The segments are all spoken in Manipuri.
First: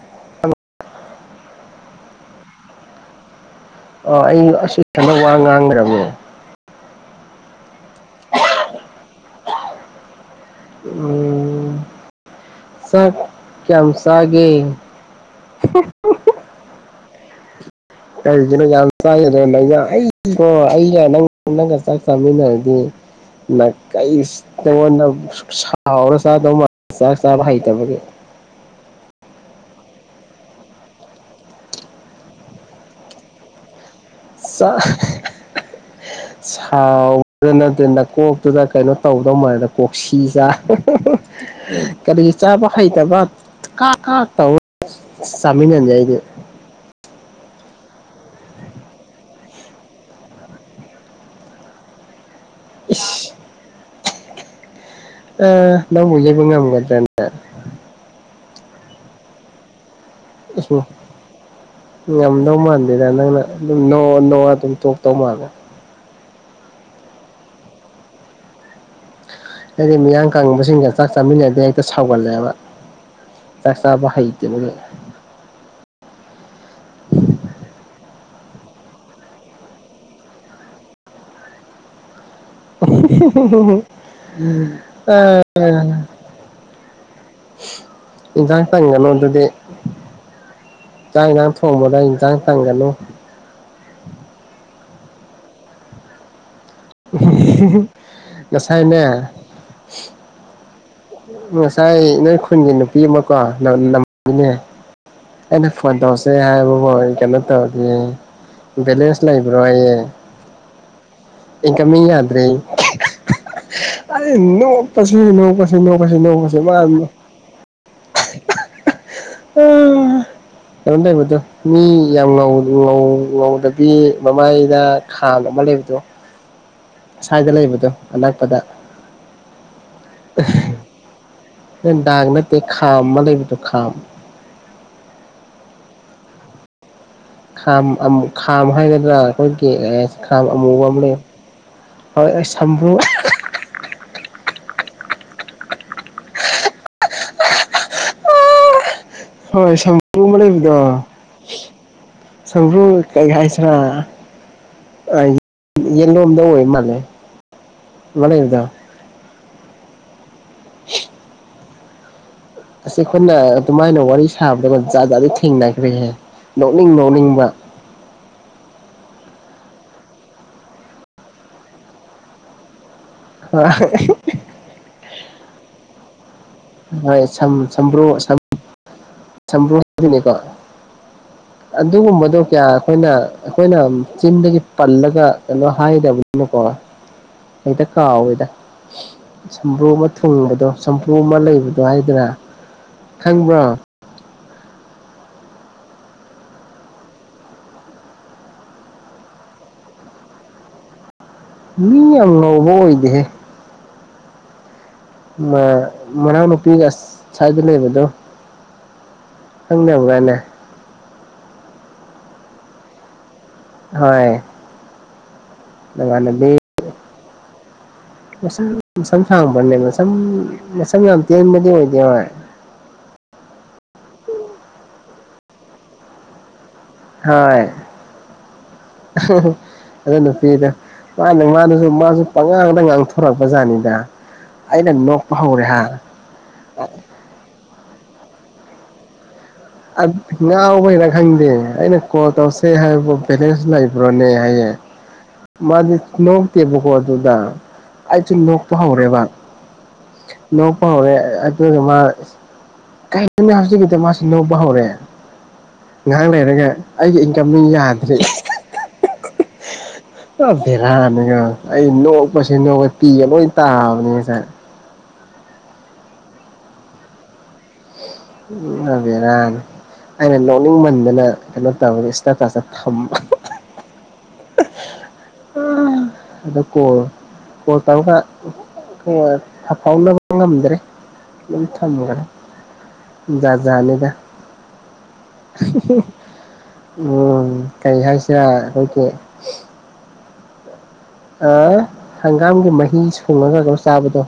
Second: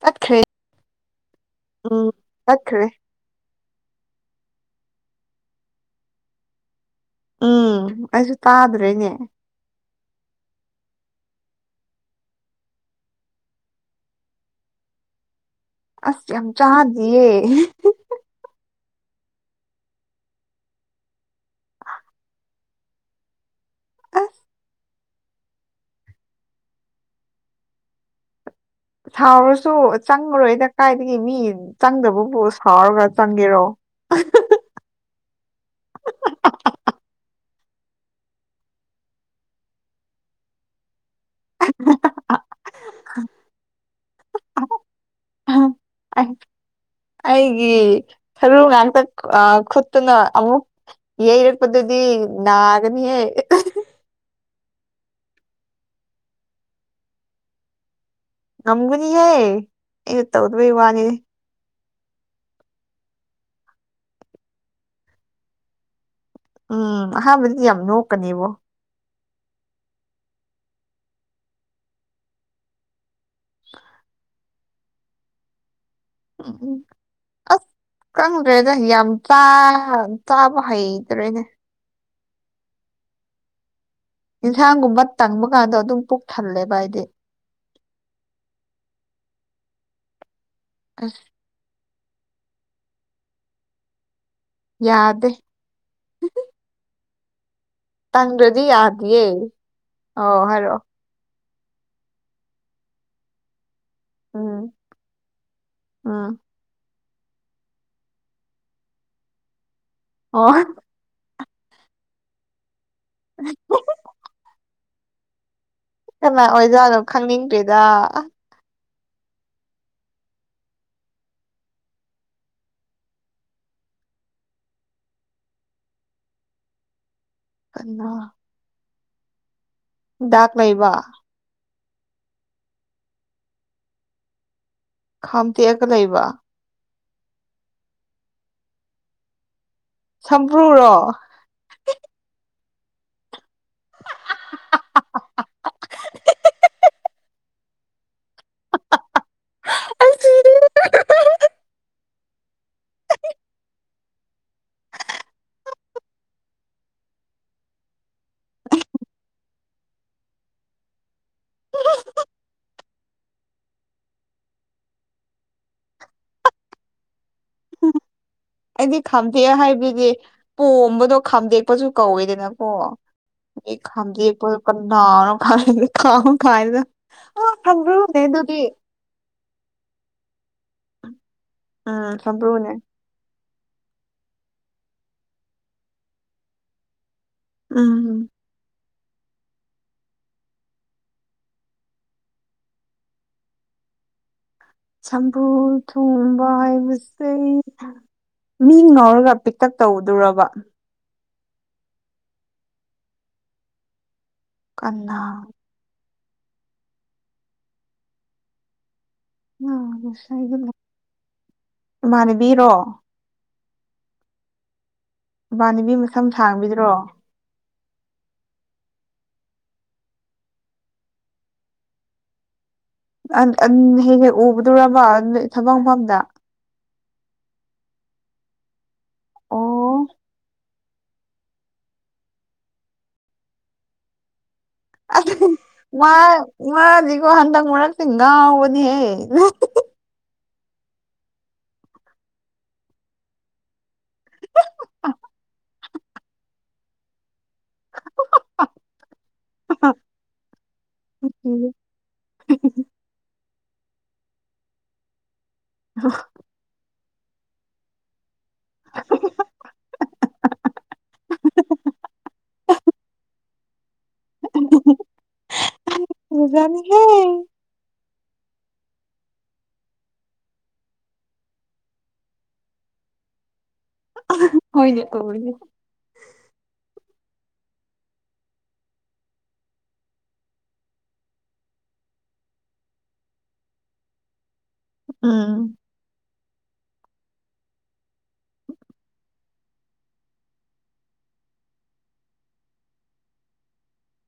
ꯆꯈ꯭ꯔꯦ ꯎꯝ ꯆꯈ꯭ꯔꯦ ꯑ ꯑꯩ ꯑꯁꯤ ꯊꯅ ꯋꯥ ꯉꯥꯡꯂꯩꯔꯝꯃꯦ ꯎꯝ ꯑꯩꯁꯨ ꯇꯥꯗ꯭ꯔꯦꯅꯦ ꯎꯝ ꯆꯥꯛ ꯀꯌꯥꯝ ꯁꯒꯦ ꯑꯁ ꯌꯥꯝ ꯆꯥꯗꯦꯌꯦ ꯀꯩꯒꯤꯅꯣ [unintelligible] ꯅꯪꯒꯥ ꯆꯥꯛ ꯆꯥꯃꯤꯅꯔꯗꯤ ꯑꯁ [unintelligible] ꯁꯥꯎꯔ ꯆꯥꯗꯧ ꯃꯥ ꯆꯥꯛ ꯆꯥꯕ ꯍꯩꯇꯕꯒꯦ ꯁꯥꯎꯔꯁꯨ ꯆꯪꯉꯔꯣꯏꯗ ꯀꯥꯏꯗꯒꯤ ꯃꯤ ꯆꯪꯗꯕꯕꯨ ꯁꯥꯎꯔꯒ ꯆꯪꯒꯦꯔꯣ ꯁꯥ ꯁꯥꯎꯕꯗ ꯅꯠꯇ ꯅꯀꯣꯛꯇꯨꯗ ꯀꯩꯅꯣ ꯇꯧꯗꯧ ꯃꯥꯟꯗ ꯀꯣꯛꯁꯤ ꯆꯥ ꯀꯔꯤꯁꯨ ꯆꯥꯕ ꯍꯩꯇꯕ ꯀ ꯀ ꯇꯧ ꯆꯥꯃꯤꯟꯅꯖꯩ ꯑꯩꯒꯤ ꯁꯔꯨ ꯉꯥꯛꯇ ꯈꯨꯠꯇꯨꯅ ꯑꯃꯨꯛ ꯌꯩꯔꯛꯄꯗꯗꯤ ꯅꯥꯒꯅꯤꯍꯦ ꯑ ꯅꯪꯕꯨ ꯌꯩꯕꯥ ꯉꯝꯒꯗꯔ ꯉꯝꯒꯨꯅꯤ ꯍꯦꯏ ꯑꯩꯅꯥ ꯇꯧꯗꯕꯩ ꯋꯥꯅꯤ ꯉꯝꯗꯧ ꯃꯥꯟꯗꯦꯗ ꯅꯪꯅ ꯑꯗꯨꯝ ꯅꯣꯛ ꯅꯣ ꯑꯗꯨꯝ ꯇꯣꯛꯇꯧ ꯃꯥꯜꯂꯦ ꯎꯝ ꯑꯍꯥꯟꯕꯗꯤ ꯌꯥꯝ ꯅꯣꯛꯀꯅꯦꯕꯣ ꯍꯥꯏꯗꯤ ꯃꯤꯌꯥꯡ ꯀꯪꯉꯤꯕꯁꯤꯡꯒ ꯆꯥꯛ ꯆꯥꯃꯤꯟꯅꯗꯤ ꯍꯦꯛꯇ ꯁꯥꯎꯒꯠꯂꯦꯕ ꯇꯁꯥꯕ ꯍꯥꯏꯩꯇꯕꯦ [inaudible] ꯑꯁ ꯀꯪꯗ꯭ꯔꯦꯗ ꯌꯥꯝꯆꯥ ꯆꯥꯕ ꯍꯩꯇ꯭ꯔꯦꯅꯦ [unintelligible] ꯌꯦꯟꯁꯥꯡꯒꯨꯝꯕ ꯇꯪꯕ ꯀꯥꯟꯗꯣ ꯑꯗꯨꯝ ꯄꯨꯛ ꯊꯜꯂꯦꯕ ꯍꯥꯏꯗꯤ ꯏꯪꯖꯥꯡ ꯇꯪꯒꯅꯣ ꯑꯗꯨꯗꯤ ꯑꯁ ꯆꯥꯛ ꯊꯣꯡꯃꯗ ꯏꯟꯖꯥꯡ ꯇꯪꯒꯅꯨ ꯌꯥꯗꯦ [unintelligible] ꯇꯪꯗ꯭ꯔꯗꯤ ꯌꯥꯈꯤꯌꯦ ꯉꯁꯥꯏꯅꯦ ꯑꯣ ꯍꯥꯏꯔꯛꯑꯣ ꯉꯁꯥꯏ ꯅꯣꯏ ꯈꯨꯟꯒꯤ ꯅꯨ ꯄꯤꯃꯣꯀꯣ ꯅꯃꯅꯦ ꯎꯝ ꯑꯩꯅ ꯐꯣꯟ ꯇꯧꯔꯁꯦ ꯎꯝ ꯍꯥꯏꯕꯀꯣ ꯑꯩ ꯀꯩꯅꯣ ꯇꯧꯒꯦ ꯕꯦꯂꯦꯟꯁ ꯂꯩꯕ꯭ꯔꯣ ꯑꯩꯌꯦ ꯑꯣ ꯏ ꯀꯃꯤꯡ ꯌꯥꯗ꯭ꯔꯦ [unintelligible] ꯁꯤ ꯅꯣꯛꯀꯁꯤ ꯅꯣꯛꯀꯁꯦ ꯃꯥꯅꯣ ꯗꯦꯗꯥ [unintelligible] ꯀꯔꯣꯝ ꯂꯩꯕꯗꯣ ꯃꯤ ꯌꯥꯝ ꯉꯧ ꯉꯧ ꯉꯧꯗꯕꯤ ꯃꯃꯥꯏꯗ ꯈꯥꯝ ꯑꯃ ꯂꯩꯕꯗꯣ ꯁ꯭ꯋꯥꯏꯗ ꯂꯩꯕꯗꯣ ꯀꯅꯥ ꯑꯅꯛꯄꯗ ꯗꯥꯛ ꯂꯩꯕ ꯗꯥꯒ ꯅꯠꯇꯦ ꯈꯥꯝꯃ ꯂꯩꯕꯗꯣ ꯈꯥꯝ ꯈꯥꯝꯇꯦꯛꯑꯒ ꯂꯩꯕ ꯈꯥꯝ ꯈꯥꯝ ꯍꯥꯏꯒꯗ꯭ꯔꯥ ꯑꯩꯈꯣꯏꯒꯤ ꯈꯥꯝ ꯑꯃꯨꯕ ꯁꯝꯕ꯭ꯔꯨꯔꯣ ꯑꯃ ꯂꯩ ꯍꯣꯏ ꯑꯩ ꯁꯝꯕ꯭ꯔꯨ ꯍꯣꯏ ꯑꯩ ꯁꯪꯝꯕ꯭ꯔꯨ ꯑꯃ ꯁꯤꯔꯦ. ꯂꯩꯕꯗꯣ ꯁꯪꯝꯕ꯭ꯔꯨ ꯀꯩ ꯍꯥꯏꯁꯤꯔ ꯑ ꯌꯦꯠꯂꯣꯝꯗ ꯑꯣꯏ ꯃꯥꯅꯦ ꯑꯃ ꯂꯩꯕꯗꯣ [unintelligible] ꯑꯁꯤ ꯑꯩꯈꯣꯏꯅ ꯑꯗꯨꯃꯥꯏꯅ ꯋꯥꯔꯤ ꯁꯥꯕꯗ ꯖꯥꯠꯖꯗꯤ ꯊꯦꯡꯅꯈ꯭ꯔꯦꯍꯦ ꯅꯣꯛꯅꯤꯡ ꯅꯣꯛꯅꯤꯡꯕ ꯑꯩꯗꯤ ꯈꯥꯝꯗꯦꯛ ꯍꯥꯏꯕꯗꯨꯗꯤ ꯄꯣꯝꯕꯗꯣ ꯈꯥꯝꯗꯦꯛꯄꯁꯨ ꯀꯧꯋꯦꯗꯅꯀꯣ ꯑꯩ ꯈꯥꯝꯗꯦꯛꯄ ꯀꯅꯥꯅ ꯍꯣꯏ ꯁꯝ ꯈꯪꯗꯦ ꯁꯝꯕ꯭ꯔꯨ ꯁꯝ [unintelligible] ꯁꯝꯕ꯭ꯔꯨ ꯍꯥꯏꯕꯅꯤꯀꯣ ꯎꯝ ꯑꯗꯨꯒꯨꯝꯕꯗꯣ ꯀꯌꯥ ꯁꯝꯕ꯭ꯔꯨꯅꯦ ꯑꯩꯈꯣꯏꯅ ꯑꯩꯈꯣꯏꯅ ꯆꯤꯟꯗꯒꯤ ꯄꯜꯂꯒ ꯀꯩꯅꯣ ꯍꯥꯏꯗꯕꯅꯤꯅꯀꯣ ꯍꯦꯛꯇ ꯎꯝ ꯀꯥꯎꯋꯦꯗ ꯁꯝꯕ꯭ꯔꯨ ꯑꯃ ꯊꯨꯡꯕꯗꯣ ꯁꯝꯕ꯭ꯔꯨ ꯑꯃ ꯂꯩ [unintelligible] ꯍꯥꯏꯗ꯭ꯔꯥ ꯈꯪꯕ꯭ꯔꯣ ꯁꯝꯕ꯭ꯔꯨ ꯊꯣꯡꯕ ꯍꯥꯏꯕꯁꯦ ꯃꯤ ꯉꯧꯔꯒ ꯄꯤꯛꯇꯛ ꯇꯧꯕꯗꯨꯔꯣ ꯃꯤ ꯌꯥꯝꯅ ꯉꯧꯕ ꯑꯣꯏꯗꯦꯍꯦ ꯀꯅꯥ ꯃꯥ ꯃꯅꯥꯎ ꯅꯨꯄꯤꯒ ꯁꯥꯏꯗꯨ ꯂꯩꯕꯗꯨꯣ [unintelligible] ꯃꯥꯟꯅꯕꯤꯔꯣ ꯍꯣꯏ ꯏꯃꯥꯟꯅꯕꯤ ꯃꯁꯝ ꯅꯃꯥꯟꯅꯕꯤ ꯁꯥꯡꯕꯤꯗ꯭ꯔꯣ ꯃꯁꯝ ꯃꯁꯝ ꯁꯥꯡꯕꯅꯦ ꯃꯁꯝ ꯃꯁꯝ ꯌꯥꯝ ꯇꯦꯟꯕꯗꯤ ꯑꯣꯏꯗꯦ ꯍꯣꯢ ꯑꯟ ꯑꯟ ꯍꯦꯟꯅ ꯎꯕꯗꯨꯔꯕ ꯊꯕꯛ ꯃꯐꯝꯗ ꯍꯣꯏ ꯑꯣ ꯑꯗꯨ ꯅꯨꯄꯤꯗꯣ ꯃꯥꯅ ꯃꯥꯅꯁꯨ ꯃꯥꯁꯨ ꯄꯉꯥꯡꯗ ꯉꯥꯡꯊꯣꯔꯛꯄ ꯖꯥꯠꯅꯤꯗ ꯑꯩꯅ ꯅꯣꯛꯄ ꯍꯧꯔꯦ ꯍꯥ ꯃꯥ ꯃꯥꯗꯤꯀꯣ ꯍꯟꯗꯛ ꯃꯔꯛꯇꯤ ꯉꯥꯎꯕꯅꯤꯍꯦ ꯉꯥꯎꯕꯩꯔ ꯈꯪꯗꯦ ꯑꯩꯅ ꯀꯣꯜ ꯇꯧꯁꯦ ꯍꯥꯏꯕꯕꯨ ꯚꯦꯂꯦꯟꯁ ꯂꯩꯕ꯭ꯔꯣꯅꯦ ꯍꯥꯏꯌꯦ ꯃꯥꯗꯤ ꯅꯣꯛꯇꯦꯕꯀꯣ ꯑꯗꯨꯗ ꯑꯩꯁꯨ ꯅꯣꯛꯄ ꯍꯧꯔꯦꯕ ꯂꯣꯛꯄ ꯍꯧꯔꯦ ꯑꯗꯨ ꯃꯥ ꯀꯔꯤꯅꯤ ꯍꯧꯖꯤꯛꯀꯤꯗ ꯃꯥꯁꯤ ꯅꯧꯕ ꯍꯧꯔꯛꯑꯦ ꯉꯥꯏꯍꯥꯛ ꯂꯩꯔꯒ ꯑꯩꯒꯤ ꯏꯟꯀꯝꯗꯤ ꯌꯥꯗ꯭ꯔꯦ [inaudible] ꯦꯔꯥꯅꯤꯒ ꯑꯩ ꯅꯣꯛꯄꯁꯤ ꯅꯣꯛ ꯄꯤꯒ ꯂꯣꯏ ꯅꯤ ꯖꯅꯤꯍꯦ ꯎ ꯑꯚꯔꯥ ꯑꯩꯅ ꯂꯧꯅꯤꯡꯃꯟꯗꯅ ꯀꯩꯅꯣ ꯇꯧꯔꯒ ꯏꯟꯁꯇꯥ ꯀ꯭ꯂꯥꯁꯇ ꯊ ꯍꯣꯏꯅ ꯇꯧꯕꯒꯦ ꯑꯗ ꯀꯣꯜ ꯀꯣꯜ ꯇꯧꯔꯒ ꯐꯥꯎꯅꯕ ꯉꯝꯗ꯭ꯔꯦ ꯑꯗꯨꯝ ꯊꯝꯒ꯭ꯔꯦ ꯖꯥꯠ ꯖꯥꯠꯅꯤꯗ ꯎꯝ [unintelligible] ꯎꯝ ꯀꯩꯁꯥꯡ ꯆꯥꯢ ꯅꯣꯏꯗꯤ ꯑ ꯍꯪꯒꯥꯝꯒꯤ ꯃꯍꯤ ꯁꯨꯡꯉꯒ ꯑꯗꯨꯝ ꯆꯥꯕꯗꯣ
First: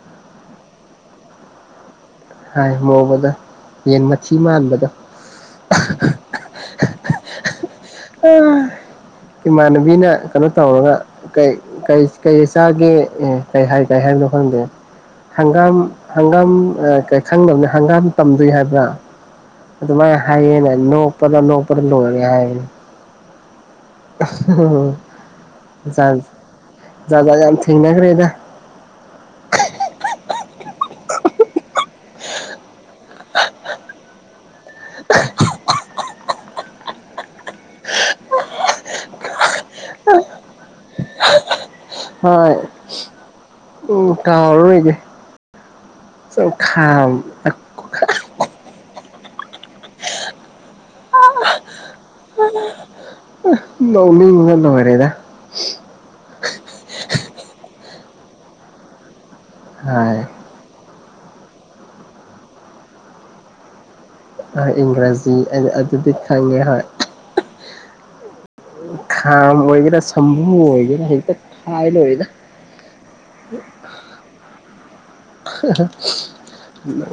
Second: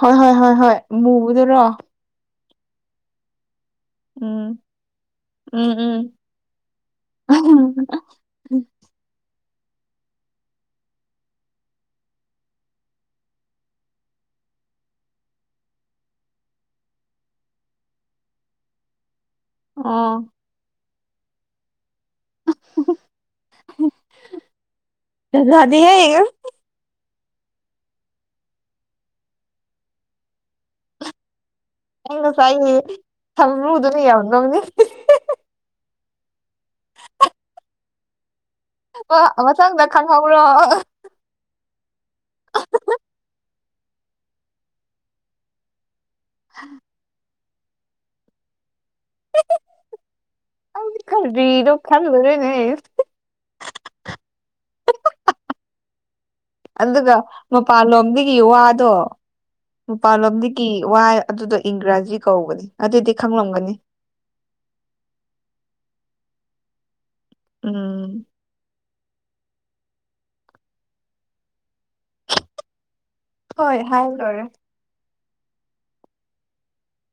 ꯍꯣꯏ ꯍꯣꯏ ꯍꯣꯏ ꯍꯣꯏ ꯃꯨꯕꯗꯨꯔꯣ ꯍꯥꯏ ꯃꯨꯕꯗꯣ ꯌꯦꯟ ꯃꯊꯤ ꯎꯝ ꯃꯥꯟꯕꯗꯣ ꯎꯝ ꯎꯝ [unintelligible] ꯏꯃꯥꯟꯅꯕꯤꯅ ꯀꯩꯅꯣ ꯇꯧꯔꯒ ꯀꯩ ꯀꯩ ꯀꯩꯆꯥꯒꯦ ꯑꯦ ꯀꯩ ꯍꯥꯏ ꯀꯥꯏ ꯍꯥꯏꯕꯅꯣ ꯈꯪꯗꯦ ꯍꯪꯒꯥꯝ ꯍꯪꯒꯥꯝ ꯈꯪꯗꯕꯅꯤ ꯍꯪꯒꯥꯝ ꯇꯝꯗꯣꯏ ꯍꯥꯏꯕ꯭ꯔꯥ ꯑꯗꯨ ꯃꯥꯥꯏ ꯑꯣ ꯍꯥꯏꯌꯦꯅ ꯅꯄꯗ ꯅꯄꯗ ꯂꯣꯏ ꯍꯥꯏ ꯎ ꯖ ꯌꯥꯝ ꯊꯦꯡꯅꯈ꯭ꯔꯦꯗ ꯑ ꯉꯁꯥꯏ ꯑꯩꯒꯤ ꯊꯃꯨꯗꯨꯅ ꯌꯍꯟꯕꯧꯅꯦ ꯑ ꯃ ꯆꯥꯡ ꯗ ꯈꯪ ꯍꯧꯕ꯭ꯔꯣ ꯍ ꯎ ꯀꯥꯎꯂꫭꯏꯒꯦ ꯁ ꯈꯥ ꯈꯔꯤ ꯂꯣꯛ ꯈꯪ ꯂꯅꯦ ꯃꯧꯃꯤꯅ ꯑꯣꯏꯔꯦꯗ ꯑꯗꯨꯒ ꯃꯄꯥꯟꯂꯣꯝꯗꯒꯤ ꯋꯥꯗꯣ ꯍꯥꯏ ꯃꯄꯥꯟꯂꯣꯝꯗꯒꯤ ꯋꯥ ꯑꯗꯨꯗꯣ ꯏꯪꯒ꯭ꯔꯥꯖꯤ ꯀꯧꯕꯧꯒꯅꯤ ꯑꯗꯨꯗꯤ ꯈꯪꯂꯝꯒꯅꯤ ꯍꯣꯏ ꯏꯪꯒ꯭ꯔꯥꯖꯤ ꯑꯗꯨꯗꯤ ꯈꯪꯉꯦ ꯍꯣꯏ ꯎꯝ ꯈꯝ ꯑꯣꯏꯒꯦꯔ ꯁꯝꯨ ꯑꯣꯏꯒꯦꯔ ꯍ ꯈꯥꯏ ꯂꯗ ꯍꯣꯏ ꯍꯥꯏꯕ ꯂꯣꯏꯔꯦ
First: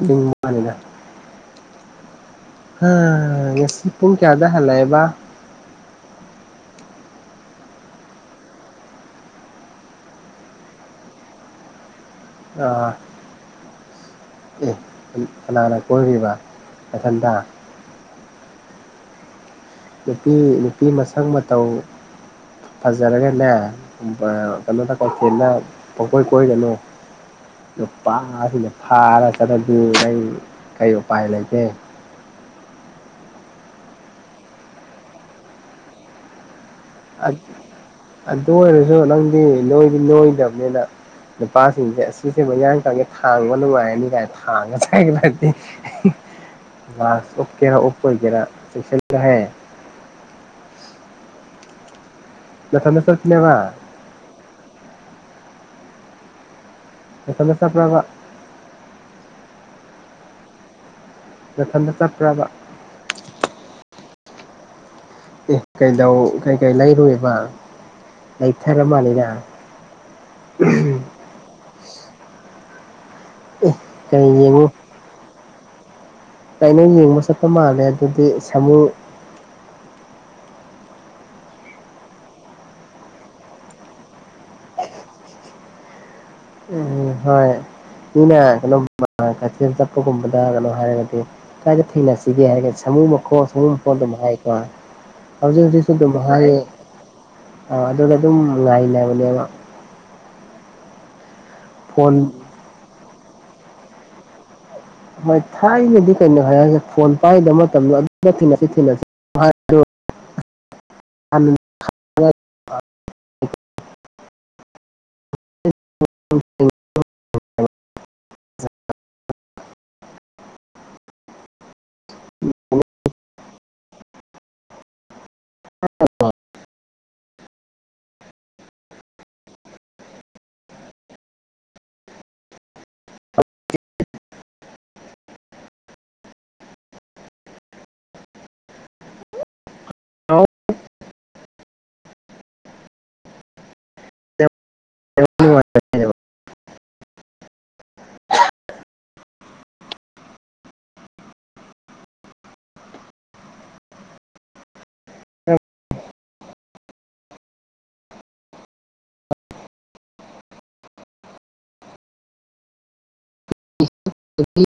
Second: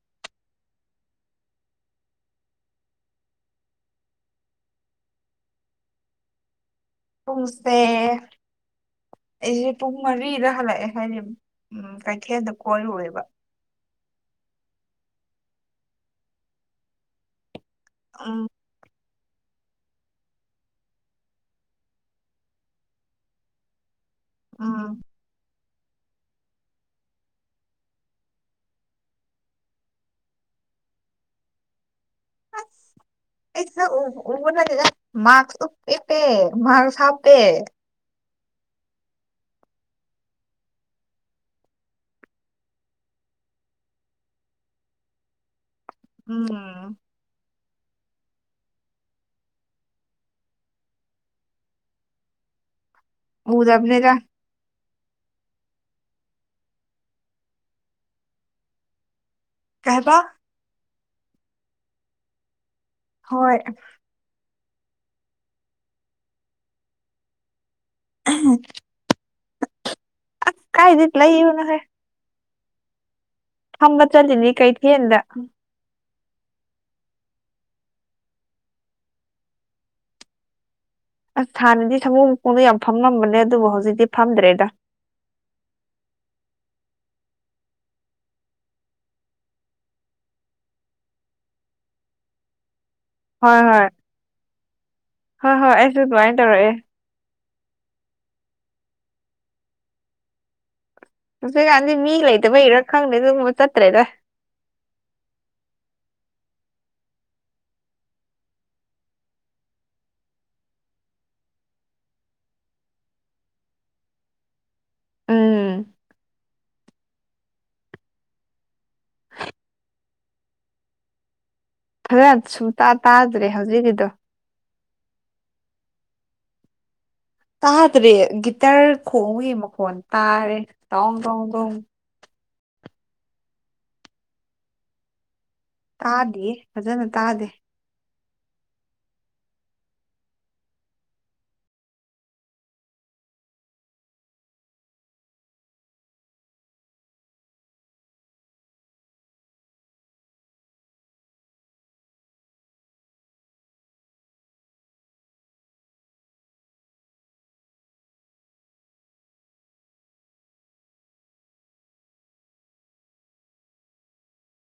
[inaudible] ꯅꯤꯗ ꯉꯁꯤ ꯄꯨꯡ ꯀꯌꯥꯗ ꯍꯜꯂꯛꯑꯦꯕ ꯄꯨꯡꯁꯦ ꯑꯩꯁꯦ ꯄꯨꯡ ꯃꯔꯤꯗ ꯍꯜꯂꯛꯑꯦ ꯍꯥꯏꯅꯦ ꯎꯝ ꯀꯩꯊꯦꯜꯗ ꯑꯥ ꯀꯣꯏꯔꯨꯔꯦꯕ ꯑꯦ ꯀꯅꯥꯅ ꯀꯣꯏꯔꯤꯕ ꯃꯊꯟꯊ ꯑ ꯅꯨꯄꯤ ꯅꯨꯄꯤ ꯃꯁꯪ ꯃꯇꯧ ꯐꯖꯔꯒꯅꯦ ꯀꯩꯅꯣ ꯇ ꯎꯝ ꯀꯣꯏꯁꯤꯦꯠꯅ ꯄꯣꯏ ꯀꯣꯏꯔꯅꯨ ꯅꯨꯄꯥ ꯑꯁꯤꯅ ꯐꯥꯔ ꯆꯠꯂꯗꯤ ꯑꯩ ꯀꯔꯤ ꯎꯄꯥꯏ ꯂꯩꯒꯦ ꯑꯩꯅ ꯁꯥꯛ ꯎꯕꯥ ꯅꯠꯇꯦꯗ ꯃꯁ ꯎꯄꯦ ꯃꯁ ꯑꯗꯨ ꯑꯣꯏꯔꯁꯨ ꯅꯪꯗꯤ ꯅꯣꯏꯗꯤ ꯅꯣꯏꯗꯕꯅꯤꯅ ꯅꯨꯄꯥꯁꯤꯡꯁꯦ ꯑꯁꯤꯁꯦ ꯃꯣꯏꯌꯥꯡ ꯆꯥꯡꯉꯦ ꯊꯥꯡꯕ ꯅꯨꯡꯉꯥꯏꯔꯅꯤ ꯀꯥꯏꯅ ꯊꯥꯡꯉ ꯆ ꯍꯥꯏꯒꯅꯠꯇꯦ ꯎꯝ ꯁ ꯑꯣꯀꯦꯔ ꯑꯣꯣ ꯀꯦꯔꯁ ꯍꯥꯏ ꯌꯥ ꯊ ꯁ ꯎꯗꯕꯅꯤꯔ ꯐꯗꯁ ꯄ꯭ꯔꯕ ꯀꯩꯗ ꯃꯊꯟꯗ ꯆꯠꯈ꯭ꯔꯕ ꯍꯣꯏ ꯀꯩꯗꯧ ꯀꯩꯀꯩ ꯂꯩꯔꯨꯏꯕ ꯂꯩꯥꯊꯔ ꯃꯥꯟꯅꯤꯅ ꯂꯩꯌꯨꯅ‌ꯣꯍꯦ ꯐꯝꯕ ꯀꯩ ꯆꯠꯂꯤꯅꯤ ꯌꯦꯡꯉꯨ ꯀꯩꯊ‌ꯦꯟꯗ ꯀꯩꯅ‌ꯣ ꯌꯦꯡꯕ ꯆꯠꯄ ꯃꯥꯜꯂꯦ ꯑꯗꯨꯗꯤ ꯁꯥꯃꯨ ꯑꯁ ꯍꯥꯟꯅꯗꯤ ꯁꯃꯨ ꯃꯈꯣꯡꯗ ꯌꯥꯝ ꯐꯝꯂꯝꯕꯅꯦ ꯑꯗꯨꯕꯨ ꯍꯧꯖꯤꯛꯇꯤ ꯐꯝꯗ꯭ꯔꯦꯗ ꯎꯝ ꯍꯣꯏ ꯃꯤꯅ ꯀꯩꯅꯣ ꯀꯛꯆꯤꯡꯦꯜ ꯆꯠꯄꯒꯨꯝꯕꯗ ꯀꯩꯅꯣ ꯍꯥꯏꯔꯒꯗꯤ ꯀꯏꯗ ꯊꯦꯡꯅꯁꯤꯒꯦ ꯍꯥꯏꯔꯒ ꯁꯥꯃꯨ ꯣ ꯍꯣꯏ ꯍꯣꯏ ꯁꯨꯣꯟꯗ ꯃꯍꯉꯥꯏꯀ ꯍꯣꯏ ꯍꯧꯁꯨ ꯍꯣꯏ ꯑꯩꯁꯨ ꯑꯗꯨꯃꯥꯏꯅ ꯥꯦ ꯇꯧꯔꯛꯑꯦ ꯑ ꯑꯗꯨꯗ ꯑꯗꯨꯝ ꯉꯥꯏꯕꯅꯦꯕ ꯍꯧꯖꯤꯛꯀꯥꯟꯗꯤ ꯃꯤ ꯐꯣꯟ ꯂꯩꯇꯕꯩꯔ ꯈꯪꯗꯦ ꯑꯗꯨꯕ ꯆꯠꯇ꯭ꯔꯦꯗ ꯍꯣꯏ ꯊꯥꯏꯅꯗꯤ ꯀꯩꯅꯣ ꯍꯥꯏꯁꯦ ꯐꯣꯟ ꯄꯥꯏꯒꯗꯕ ꯃꯇꯝꯗꯣ ꯑꯗꯨ ꯊꯁꯤ ꯊꯤꯁꯤ [inaudible] [inaudible] ꯎꯝ [inaudible] [unintelligible] ꯈꯔ ꯁꯨꯡꯇꯥ ꯇꯥꯗ꯭ꯔꯦ ꯍꯧꯖꯤꯛꯀꯤꯗꯣ [inaudible] ꯇꯥꯗ꯭ꯔꯦ ꯒꯤꯇꯥꯔ ꯈꯣꯡꯒꯤ ꯃꯈꯣꯟ ꯇꯥꯔꯦ ꯇ‌ꯣꯡ ꯇ‌ꯣꯡ ꯇꯣꯡ ꯇꯥꯗꯤꯌ‌ꯦ ꯐꯖꯅ ꯇꯥꯗꯦ [inaudible] [inaudible]